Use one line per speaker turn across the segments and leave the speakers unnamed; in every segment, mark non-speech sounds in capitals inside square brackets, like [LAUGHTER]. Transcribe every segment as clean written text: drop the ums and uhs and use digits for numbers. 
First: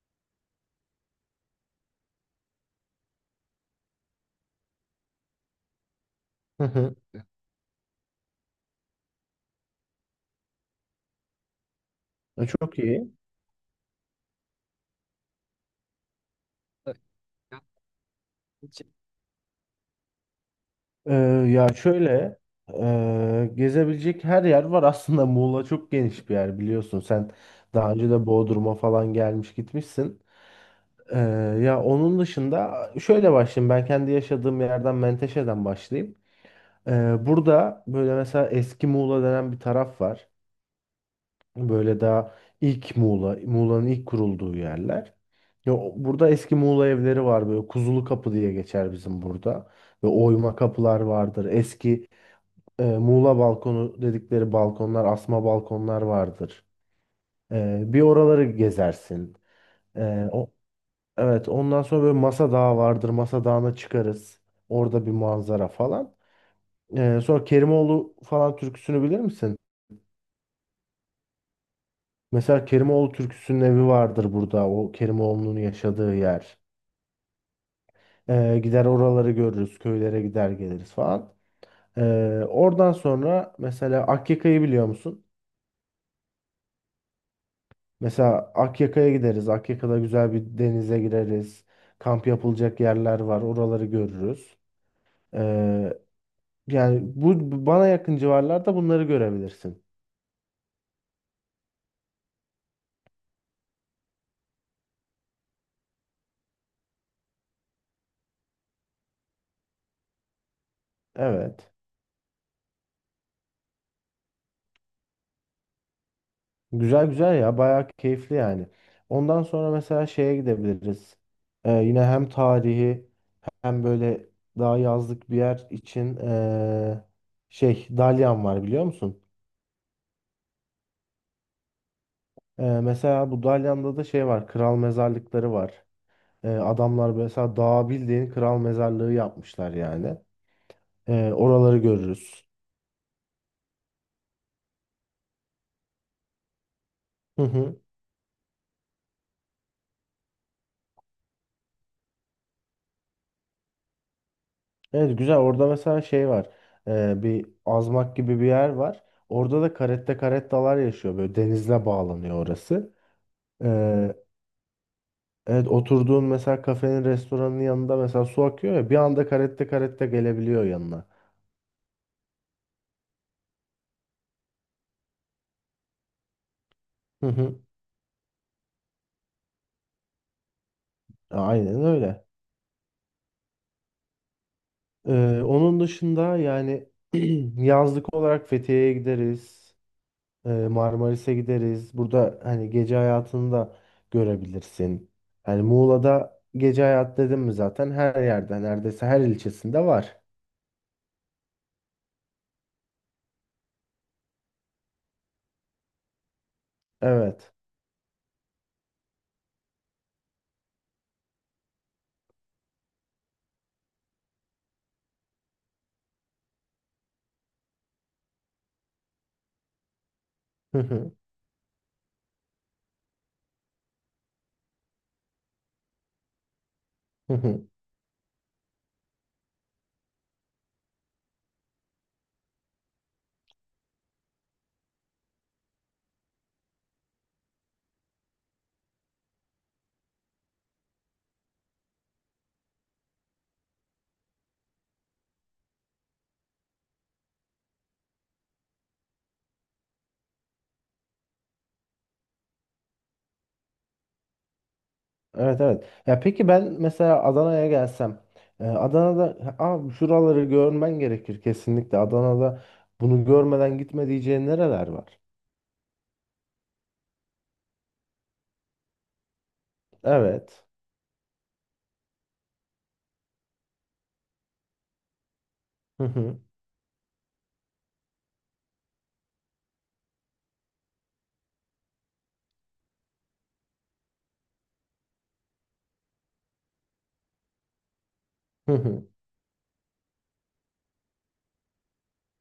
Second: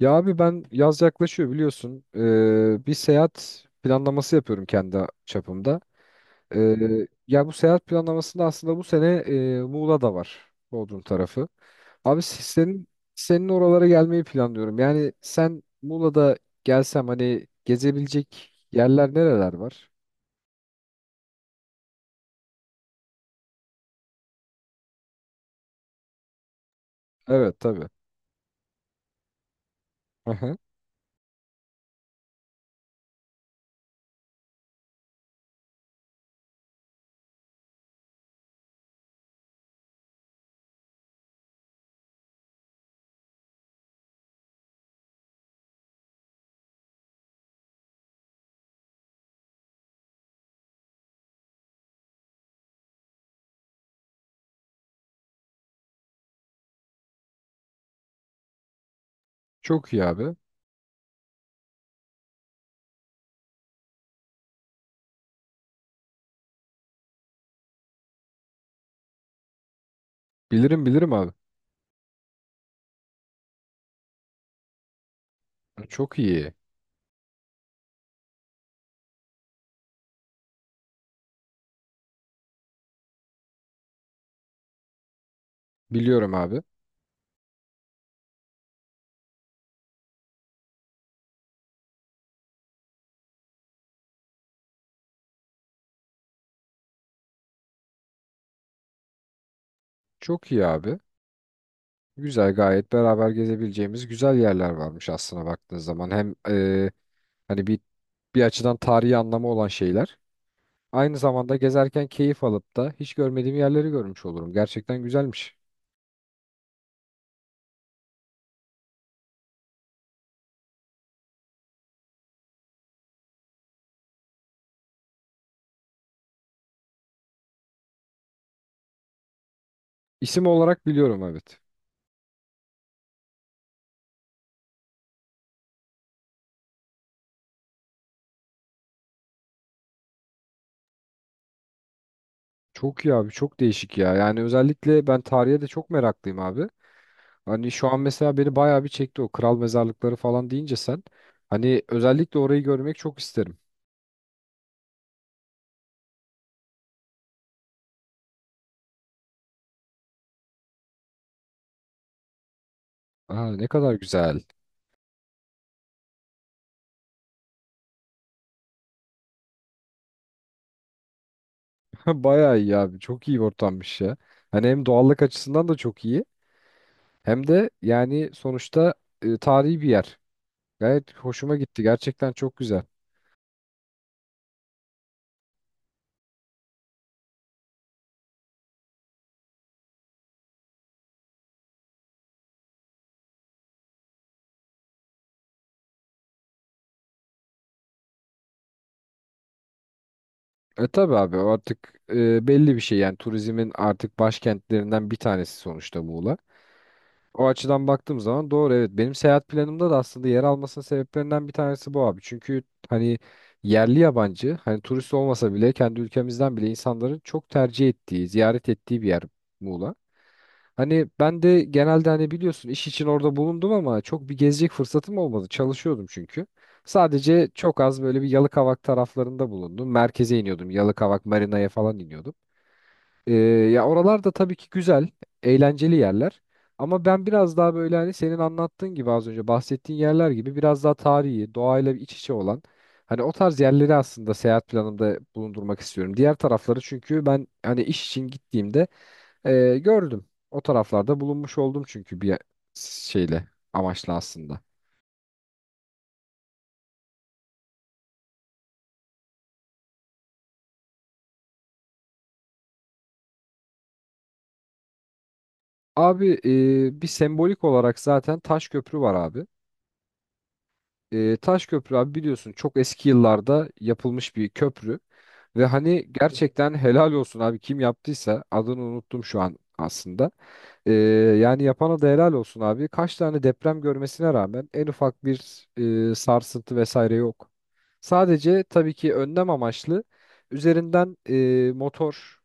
Ya abi ben yaz yaklaşıyor biliyorsun. Bir seyahat planlaması yapıyorum kendi çapımda.
Hı hı.
Ya bu seyahat planlamasında aslında bu sene Muğla da var. Bodrum tarafı. Abi
Çok
senin
iyi.
senin oralara gelmeyi planlıyorum. Yani sen Muğla'da gelsem hani gezebilecek yerler nereler var?
Ee, Şöyle gezebilecek her yer var aslında [LAUGHS] Muğla çok geniş bir yer biliyorsun sen
Evet, tabii.
daha önce de Bodrum'a falan gelmiş gitmişsin.
Aha.
Ee, Onun dışında şöyle başlayayım, ben kendi yaşadığım yerden Menteşe'den başlayayım. Burada böyle mesela eski Muğla denen bir taraf var. Böyle daha ilk Muğla, Muğla'nın ilk kurulduğu yerler. Burada eski Muğla evleri var, böyle Kuzulu Kapı diye geçer bizim burada. Ve oyma kapılar vardır. Eski Muğla balkonu dedikleri balkonlar, asma balkonlar vardır. Bir oraları gezersin.
Çok iyi
E,
abi.
o, evet, ondan sonra böyle Masa Dağı vardır. Masa Dağı'na çıkarız. Orada bir manzara falan. Sonra Kerimoğlu falan türküsünü bilir misin?
Bilirim bilirim abi.
Mesela Kerimoğlu türküsünün evi vardır burada. O Kerimoğlu'nun
Çok
yaşadığı
iyi.
yer. Gider oraları görürüz. Köylere gider geliriz falan. Oradan sonra mesela Akyaka'yı biliyor musun?
Biliyorum abi.
Mesela Akyaka'ya gideriz. Akyaka'da güzel bir denize gireriz. Kamp yapılacak yerler var. Oraları görürüz. Ee, Yani bana yakın civarlarda bunları görebilirsin.
Çok iyi abi. Güzel, gayet beraber gezebileceğimiz güzel yerler varmış aslına baktığınız zaman. Hem hani bir açıdan tarihi anlamı olan şeyler. Aynı zamanda
Evet.
gezerken keyif alıp da hiç görmediğim yerleri görmüş olurum. Gerçekten güzelmiş.
Güzel güzel ya. Bayağı keyifli yani. Ondan sonra mesela şeye gidebiliriz. Yine hem tarihi, hem böyle daha yazlık bir yer için şey, dalyan var biliyor musun?
İsim olarak biliyorum, evet.
Mesela bu dalyanda da şey var. Kral mezarlıkları var. Adamlar mesela dağa bildiğin kral mezarlığı yapmışlar yani. Oraları görürüz.
Çok iyi abi, çok değişik ya. Yani özellikle ben tarihe de çok meraklıyım abi.
Hı
Hani
hı.
şu an mesela beni bayağı bir çekti o kral mezarlıkları falan deyince sen. Hani özellikle orayı görmek çok isterim.
Evet, güzel. Orada mesela şey var. Bir azmak gibi bir yer var. Orada da caretta carettalar yaşıyor. Böyle denizle bağlanıyor orası.
Aa, ne kadar güzel.
Evet, oturduğun mesela kafenin, restoranın yanında mesela su akıyor ya, bir anda karette karette gelebiliyor yanına.
[LAUGHS] Ha, bayağı iyi abi. Çok iyi bir ortammış ya. Hani hem doğallık açısından da çok iyi.
Hı
Hem
hı.
de yani sonuçta tarihi bir yer. Gayet hoşuma gitti.
Aynen öyle.
Gerçekten çok güzel.
Onun dışında yani [CLEARS THROAT] yazlık olarak Fethiye'ye gideriz. Marmaris'e gideriz. Burada hani gece hayatını da görebilirsin. Hani Muğla'da gece hayat dedim mi zaten her yerde, neredeyse her ilçesinde var.
Tabi abi, o artık belli bir şey, yani turizmin artık başkentlerinden bir tanesi sonuçta Muğla. O
Evet.
açıdan baktığım zaman doğru, evet. Benim seyahat planımda da aslında yer almasının sebeplerinden bir tanesi bu abi. Çünkü hani yerli yabancı hani turist olmasa bile kendi ülkemizden bile insanların çok tercih ettiği, ziyaret ettiği bir yer Muğla. Hani
[LAUGHS]
ben de genelde hani biliyorsun iş için orada bulundum ama çok bir gezecek fırsatım olmadı. Çalışıyordum çünkü.
Hı
Sadece
hı.
çok az böyle bir Yalıkavak taraflarında bulundum. Merkeze iniyordum. Yalıkavak, Marina'ya falan iniyordum. Ee, Ya oralar da tabii ki güzel, eğlenceli yerler. Ama ben biraz daha böyle hani senin anlattığın gibi az önce bahsettiğin yerler gibi biraz daha tarihi, doğayla iç içe olan hani o tarz yerleri aslında seyahat planımda bulundurmak istiyorum. Diğer tarafları çünkü ben hani iş için gittiğimde gördüm. O taraflarda bulunmuş oldum çünkü bir şeyle amaçla aslında.
Evet, evet. Ya peki, ben mesela Adana'ya gelsem, Adana'da aa şuraları görmen gerekir kesinlikle. Adana'da bunu görmeden gitme diyeceğin nereler var?
Abi bir sembolik olarak zaten Taş Köprü var abi.
Evet.
Taş Köprü abi biliyorsun çok eski yıllarda yapılmış bir köprü. Ve
Hı
hani
hı.
gerçekten helal olsun abi kim yaptıysa adını unuttum şu an aslında. E, Yani yapana da helal olsun abi. Kaç tane deprem görmesine rağmen en ufak bir sarsıntı vesaire yok. Sadece
Hı
tabii
hı.
ki önlem amaçlı üzerinden motor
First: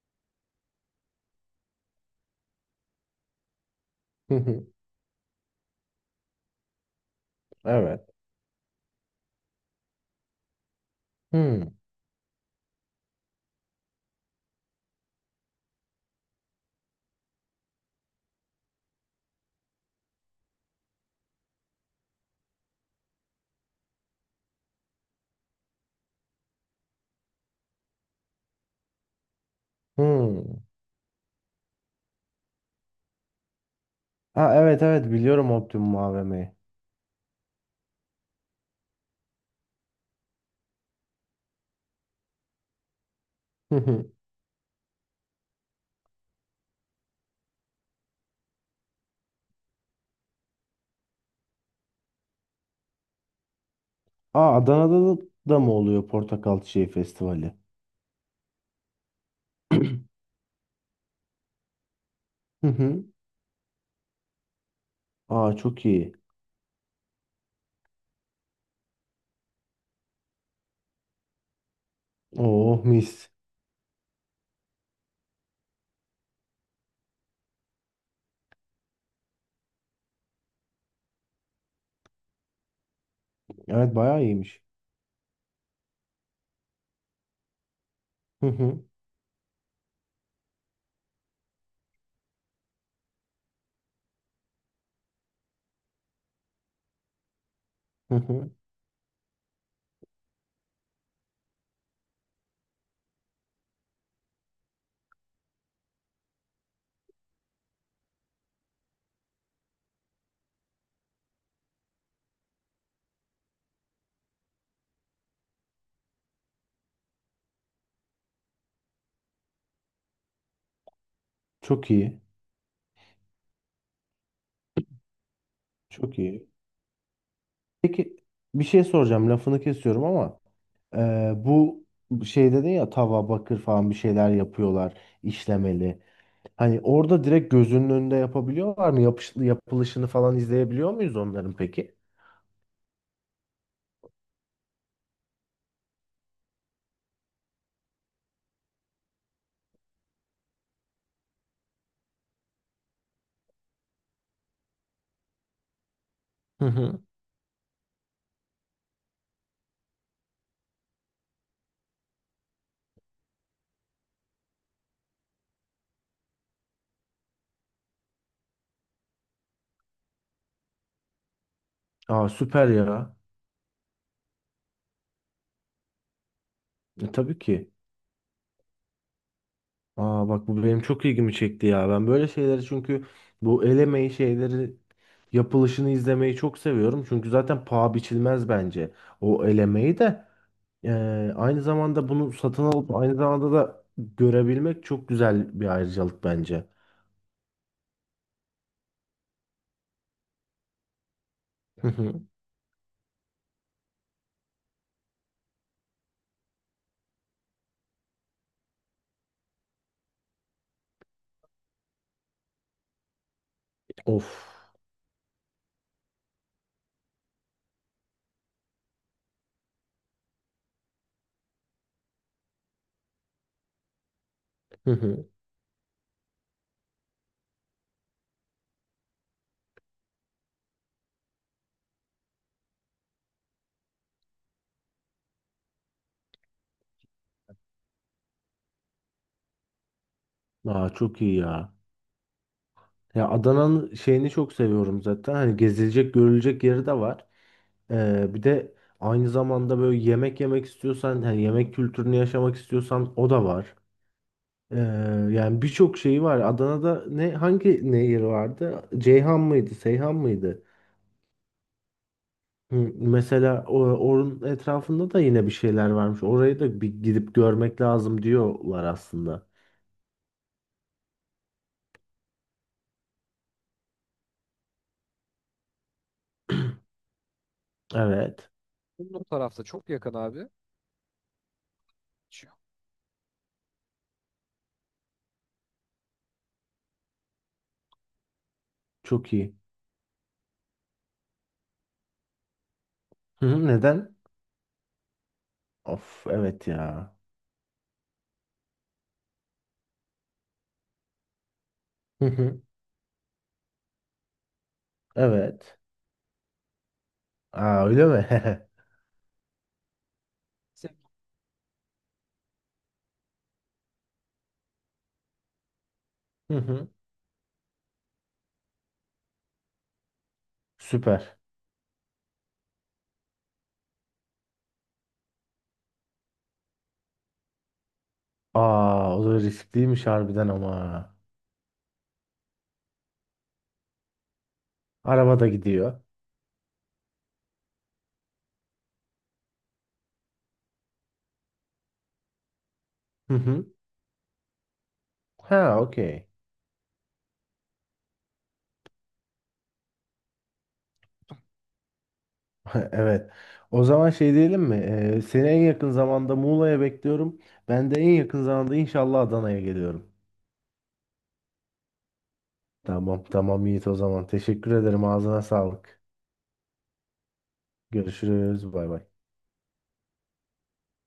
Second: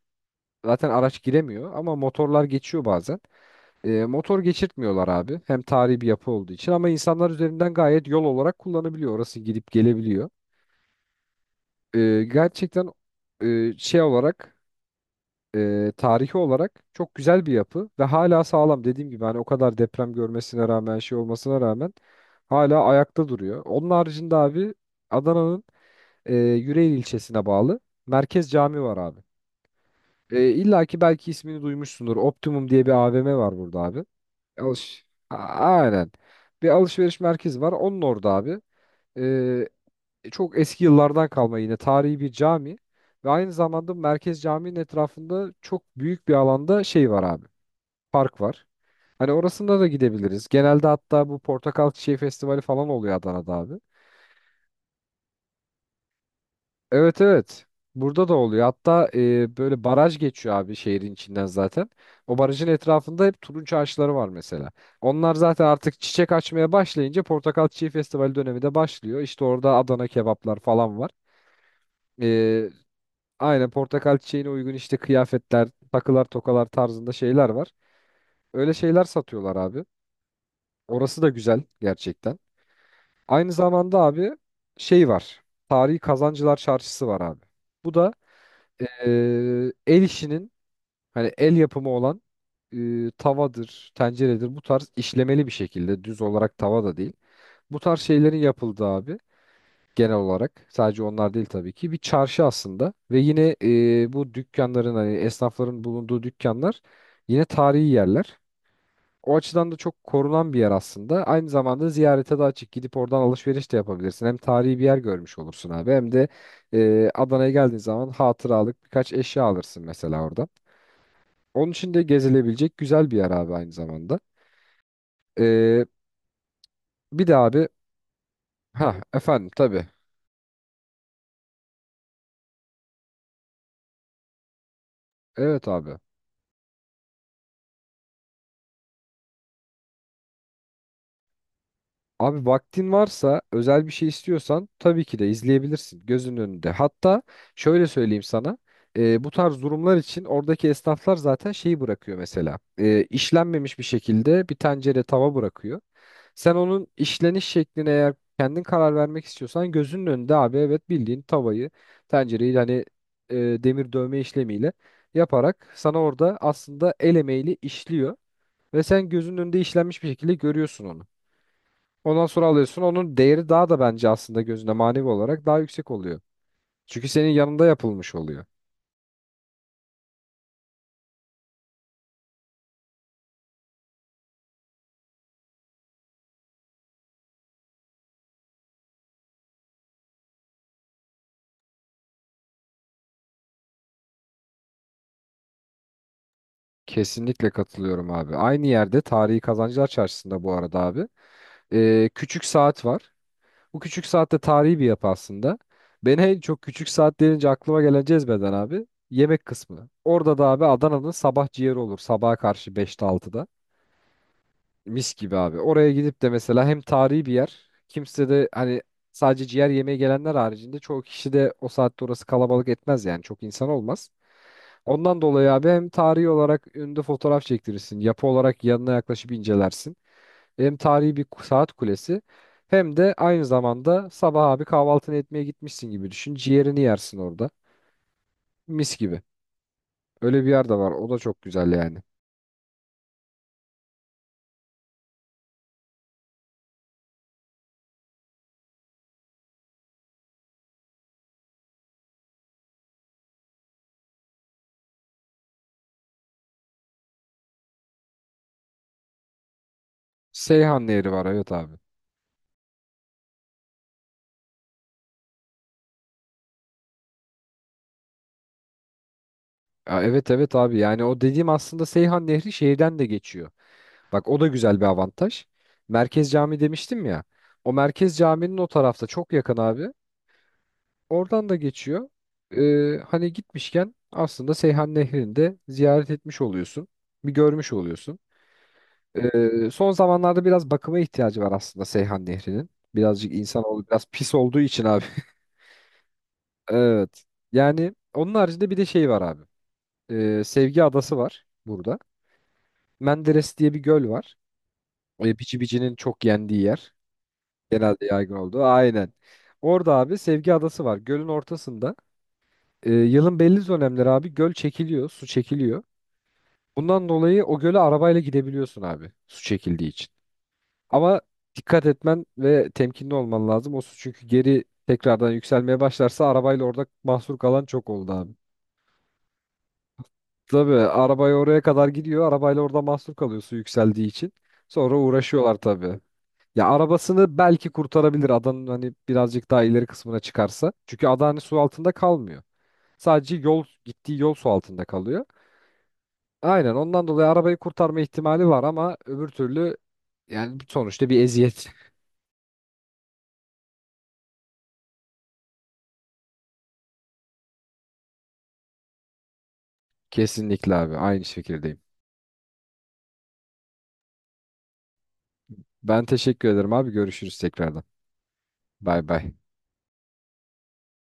zaten araç giremiyor ama motorlar geçiyor bazen.
Hı
Motor
hı.
geçirtmiyorlar abi. Hem tarihi bir yapı olduğu için ama insanlar üzerinden
Evet.
gayet yol olarak kullanabiliyor. Orası gidip gelebiliyor.
Hı
E, Gerçekten şey olarak tarihi olarak çok güzel bir yapı ve hala sağlam. Dediğim gibi hani o kadar deprem görmesine rağmen şey olmasına rağmen hala ayakta duruyor. Onun haricinde abi Adana'nın Yüreğir ilçesine bağlı Merkez Cami var abi.
hı.
İlla ki belki ismini duymuşsundur. Optimum diye bir AVM var burada abi.
Ha evet, evet, biliyorum Optimum
Aynen.
AVM'yi.
Bir alışveriş merkezi var. Onun orada abi. Ee, Çok eski yıllardan kalma yine tarihi bir cami ve aynı
Hı
zamanda
hı.
merkez caminin etrafında çok büyük bir alanda şey var abi. Park var. Hani orasında da gidebiliriz. Genelde hatta bu portakal çiçeği festivali falan oluyor Adana'da abi.
Aa Adana'da da mı oluyor Portakal Çiçeği
Evet,
Festivali?
evet. Burada da oluyor. Hatta böyle
[CLEARS THROAT]
baraj geçiyor abi şehrin içinden zaten. O
Hı
barajın
hı.
etrafında hep turunç ağaçları var mesela. Onlar
Aa
zaten
çok
artık
iyi.
çiçek açmaya başlayınca Portakal Çiçeği Festivali dönemi de başlıyor. İşte orada Adana kebaplar falan var. E,
Oh mis.
aynen portakal çiçeğine uygun işte kıyafetler, takılar, tokalar tarzında şeyler var. Öyle şeyler satıyorlar abi. Orası da güzel gerçekten. Aynı
Evet,
zamanda
bayağı
abi
iyiymiş.
şey var. Tarihi Kazancılar Çarşısı var abi. Bu da
Hı hı.
el işinin, hani el yapımı olan tavadır, tenceredir, bu tarz işlemeli bir şekilde düz olarak tava da değil. Bu tarz
Hı
şeylerin
hı.
yapıldığı abi, genel olarak sadece onlar değil tabii ki, bir çarşı aslında ve yine bu dükkanların, hani esnafların bulunduğu dükkanlar yine tarihi yerler. O açıdan da çok korunan bir yer aslında. Aynı zamanda ziyarete de açık. Gidip oradan alışveriş de yapabilirsin. Hem tarihi bir yer görmüş olursun abi, hem de Adana'ya geldiğin zaman hatıralık birkaç eşya alırsın mesela orada. Onun
Çok
için de
iyi.
gezilebilecek güzel bir yer abi aynı zamanda. Ee,
Çok iyi.
Bir de abi,
Peki, bir şey
ha
soracağım,
efendim,
lafını
tabii.
kesiyorum ama bu şey dedin ya, tava, bakır falan bir şeyler yapıyorlar,
Evet abi.
işlemeli. Hani orada direkt gözünün önünde yapabiliyorlar mı? Yapılışını falan izleyebiliyor muyuz onların peki?
Abi vaktin varsa özel bir şey istiyorsan tabii ki de izleyebilirsin gözünün önünde. Hatta şöyle söyleyeyim sana. Bu tarz durumlar için oradaki esnaflar zaten şeyi bırakıyor mesela. İşlenmemiş bir şekilde bir tencere tava bırakıyor. Sen
Hı
onun
hı.
işleniş şekline eğer kendin karar vermek istiyorsan gözünün önünde abi, evet, bildiğin tavayı, tencereyi hani demir dövme işlemiyle yaparak sana orada aslında el emeğiyle işliyor ve sen gözünün önünde işlenmiş bir şekilde görüyorsun onu. Ondan
Aa
sonra
süper
alıyorsun,
ya.
onun değeri daha da bence aslında gözünde manevi olarak daha yüksek oluyor. Çünkü
E,
senin
tabii
yanında
ki.
yapılmış oluyor.
Aa bak, bu benim çok ilgimi çekti ya. Ben böyle şeyleri, çünkü bu el emeği şeyleri, yapılışını izlemeyi çok seviyorum. Çünkü zaten paha biçilmez bence o el emeği de. Aynı zamanda bunu satın alıp aynı zamanda da görebilmek çok güzel bir ayrıcalık bence.
Kesinlikle katılıyorum abi. Aynı yerde Tarihi Kazancılar Çarşısı'nda bu arada abi,
Hı hı.
küçük saat var. Bu küçük saatte tarihi bir yapı aslında. Beni en çok küçük saat denince aklıma gelen cezbeden abi yemek kısmı. Orada da abi Adana'nın sabah ciğeri olur. Sabaha karşı 5'te 6'da
Of.
mis gibi abi. Oraya gidip de mesela hem tarihi bir yer. Kimse de hani sadece ciğer yemeye gelenler haricinde, çoğu kişi de o saatte orası kalabalık etmez yani. Çok insan olmaz.
Hı
Ondan
hı.
dolayı abi hem tarihi olarak önünde fotoğraf çektirirsin. Yapı olarak yanına yaklaşıp incelersin. Hem tarihi bir saat kulesi, hem de aynı zamanda sabah abi kahvaltını etmeye gitmişsin gibi düşün. Ciğerini yersin orada. Mis gibi. Öyle bir yer de
Aa,
var. O da
çok iyi
çok güzel
ya.
yani.
Ya Adana'nın şeyini çok seviyorum zaten. Hani gezilecek, görülecek yeri de var. Bir de aynı zamanda böyle yemek yemek istiyorsan, hani yemek kültürünü yaşamak istiyorsan, o da var. Ee, Yani birçok şeyi var. Adana'da ne, hangi nehir vardı? Ceyhan mıydı? Seyhan mıydı?
Seyhan Nehri var, evet abi.
Hı, mesela onun etrafında da yine bir şeyler varmış. Orayı da bir gidip görmek lazım diyorlar aslında.
Ya evet, evet abi. Yani o dediğim aslında Seyhan Nehri şehirden de geçiyor. Bak o da güzel bir avantaj. Merkez Cami demiştim ya. O Merkez
Evet.
Cami'nin o tarafta çok yakın abi. Oradan da geçiyor. Hani gitmişken aslında Seyhan Nehri'ni de ziyaret etmiş oluyorsun. Bir görmüş oluyorsun.
Çok iyi.
Son zamanlarda biraz bakıma ihtiyacı var aslında Seyhan Nehri'nin. Birazcık
Hı hı,
insanoğlu biraz
neden?
pis olduğu için abi. [LAUGHS]
Of, evet ya.
Evet. Yani onun haricinde bir de şey var abi. Sevgi Adası var burada.
Hı hı,
Menderes diye bir göl var. Bici
evet.
Bici'nin çok yendiği yer.
Aa öyle
Genelde
mi?
yaygın olduğu.
[LAUGHS]
Aynen. Orada abi Sevgi Adası var. Gölün ortasında. Yılın belli dönemleri abi göl çekiliyor. Su çekiliyor.
Hı hı.
Bundan dolayı o göle arabayla gidebiliyorsun abi. Su çekildiği için. Ama
Süper.
dikkat etmen ve temkinli olman lazım. O su çünkü geri tekrardan yükselmeye başlarsa arabayla orada mahsur kalan çok oldu abi.
Aa o da riskliymiş harbiden ama.
Tabii arabayı oraya kadar gidiyor. Arabayla orada mahsur kalıyor su yükseldiği için. Sonra
Araba da
uğraşıyorlar tabii.
gidiyor.
Ya arabasını belki kurtarabilir adanın hani birazcık daha ileri kısmına çıkarsa. Çünkü ada hani su altında kalmıyor.
Hı
Sadece yol,
hı.
gittiği yol su altında kalıyor.
Ha okey.
Aynen, ondan dolayı arabayı kurtarma ihtimali var ama öbür türlü yani sonuçta bir eziyet.
[LAUGHS] Evet. O zaman şey diyelim mi? Seni en yakın zamanda Muğla'ya bekliyorum. Ben de en yakın zamanda inşallah Adana'ya geliyorum.
[LAUGHS] Kesinlikle abi, aynı şekilde.
Tamam tamam Yiğit, o zaman. Teşekkür ederim. Ağzına sağlık.
Ben teşekkür ederim abi. Görüşürüz tekrardan.
Görüşürüz. Bay bay.
Bay bay.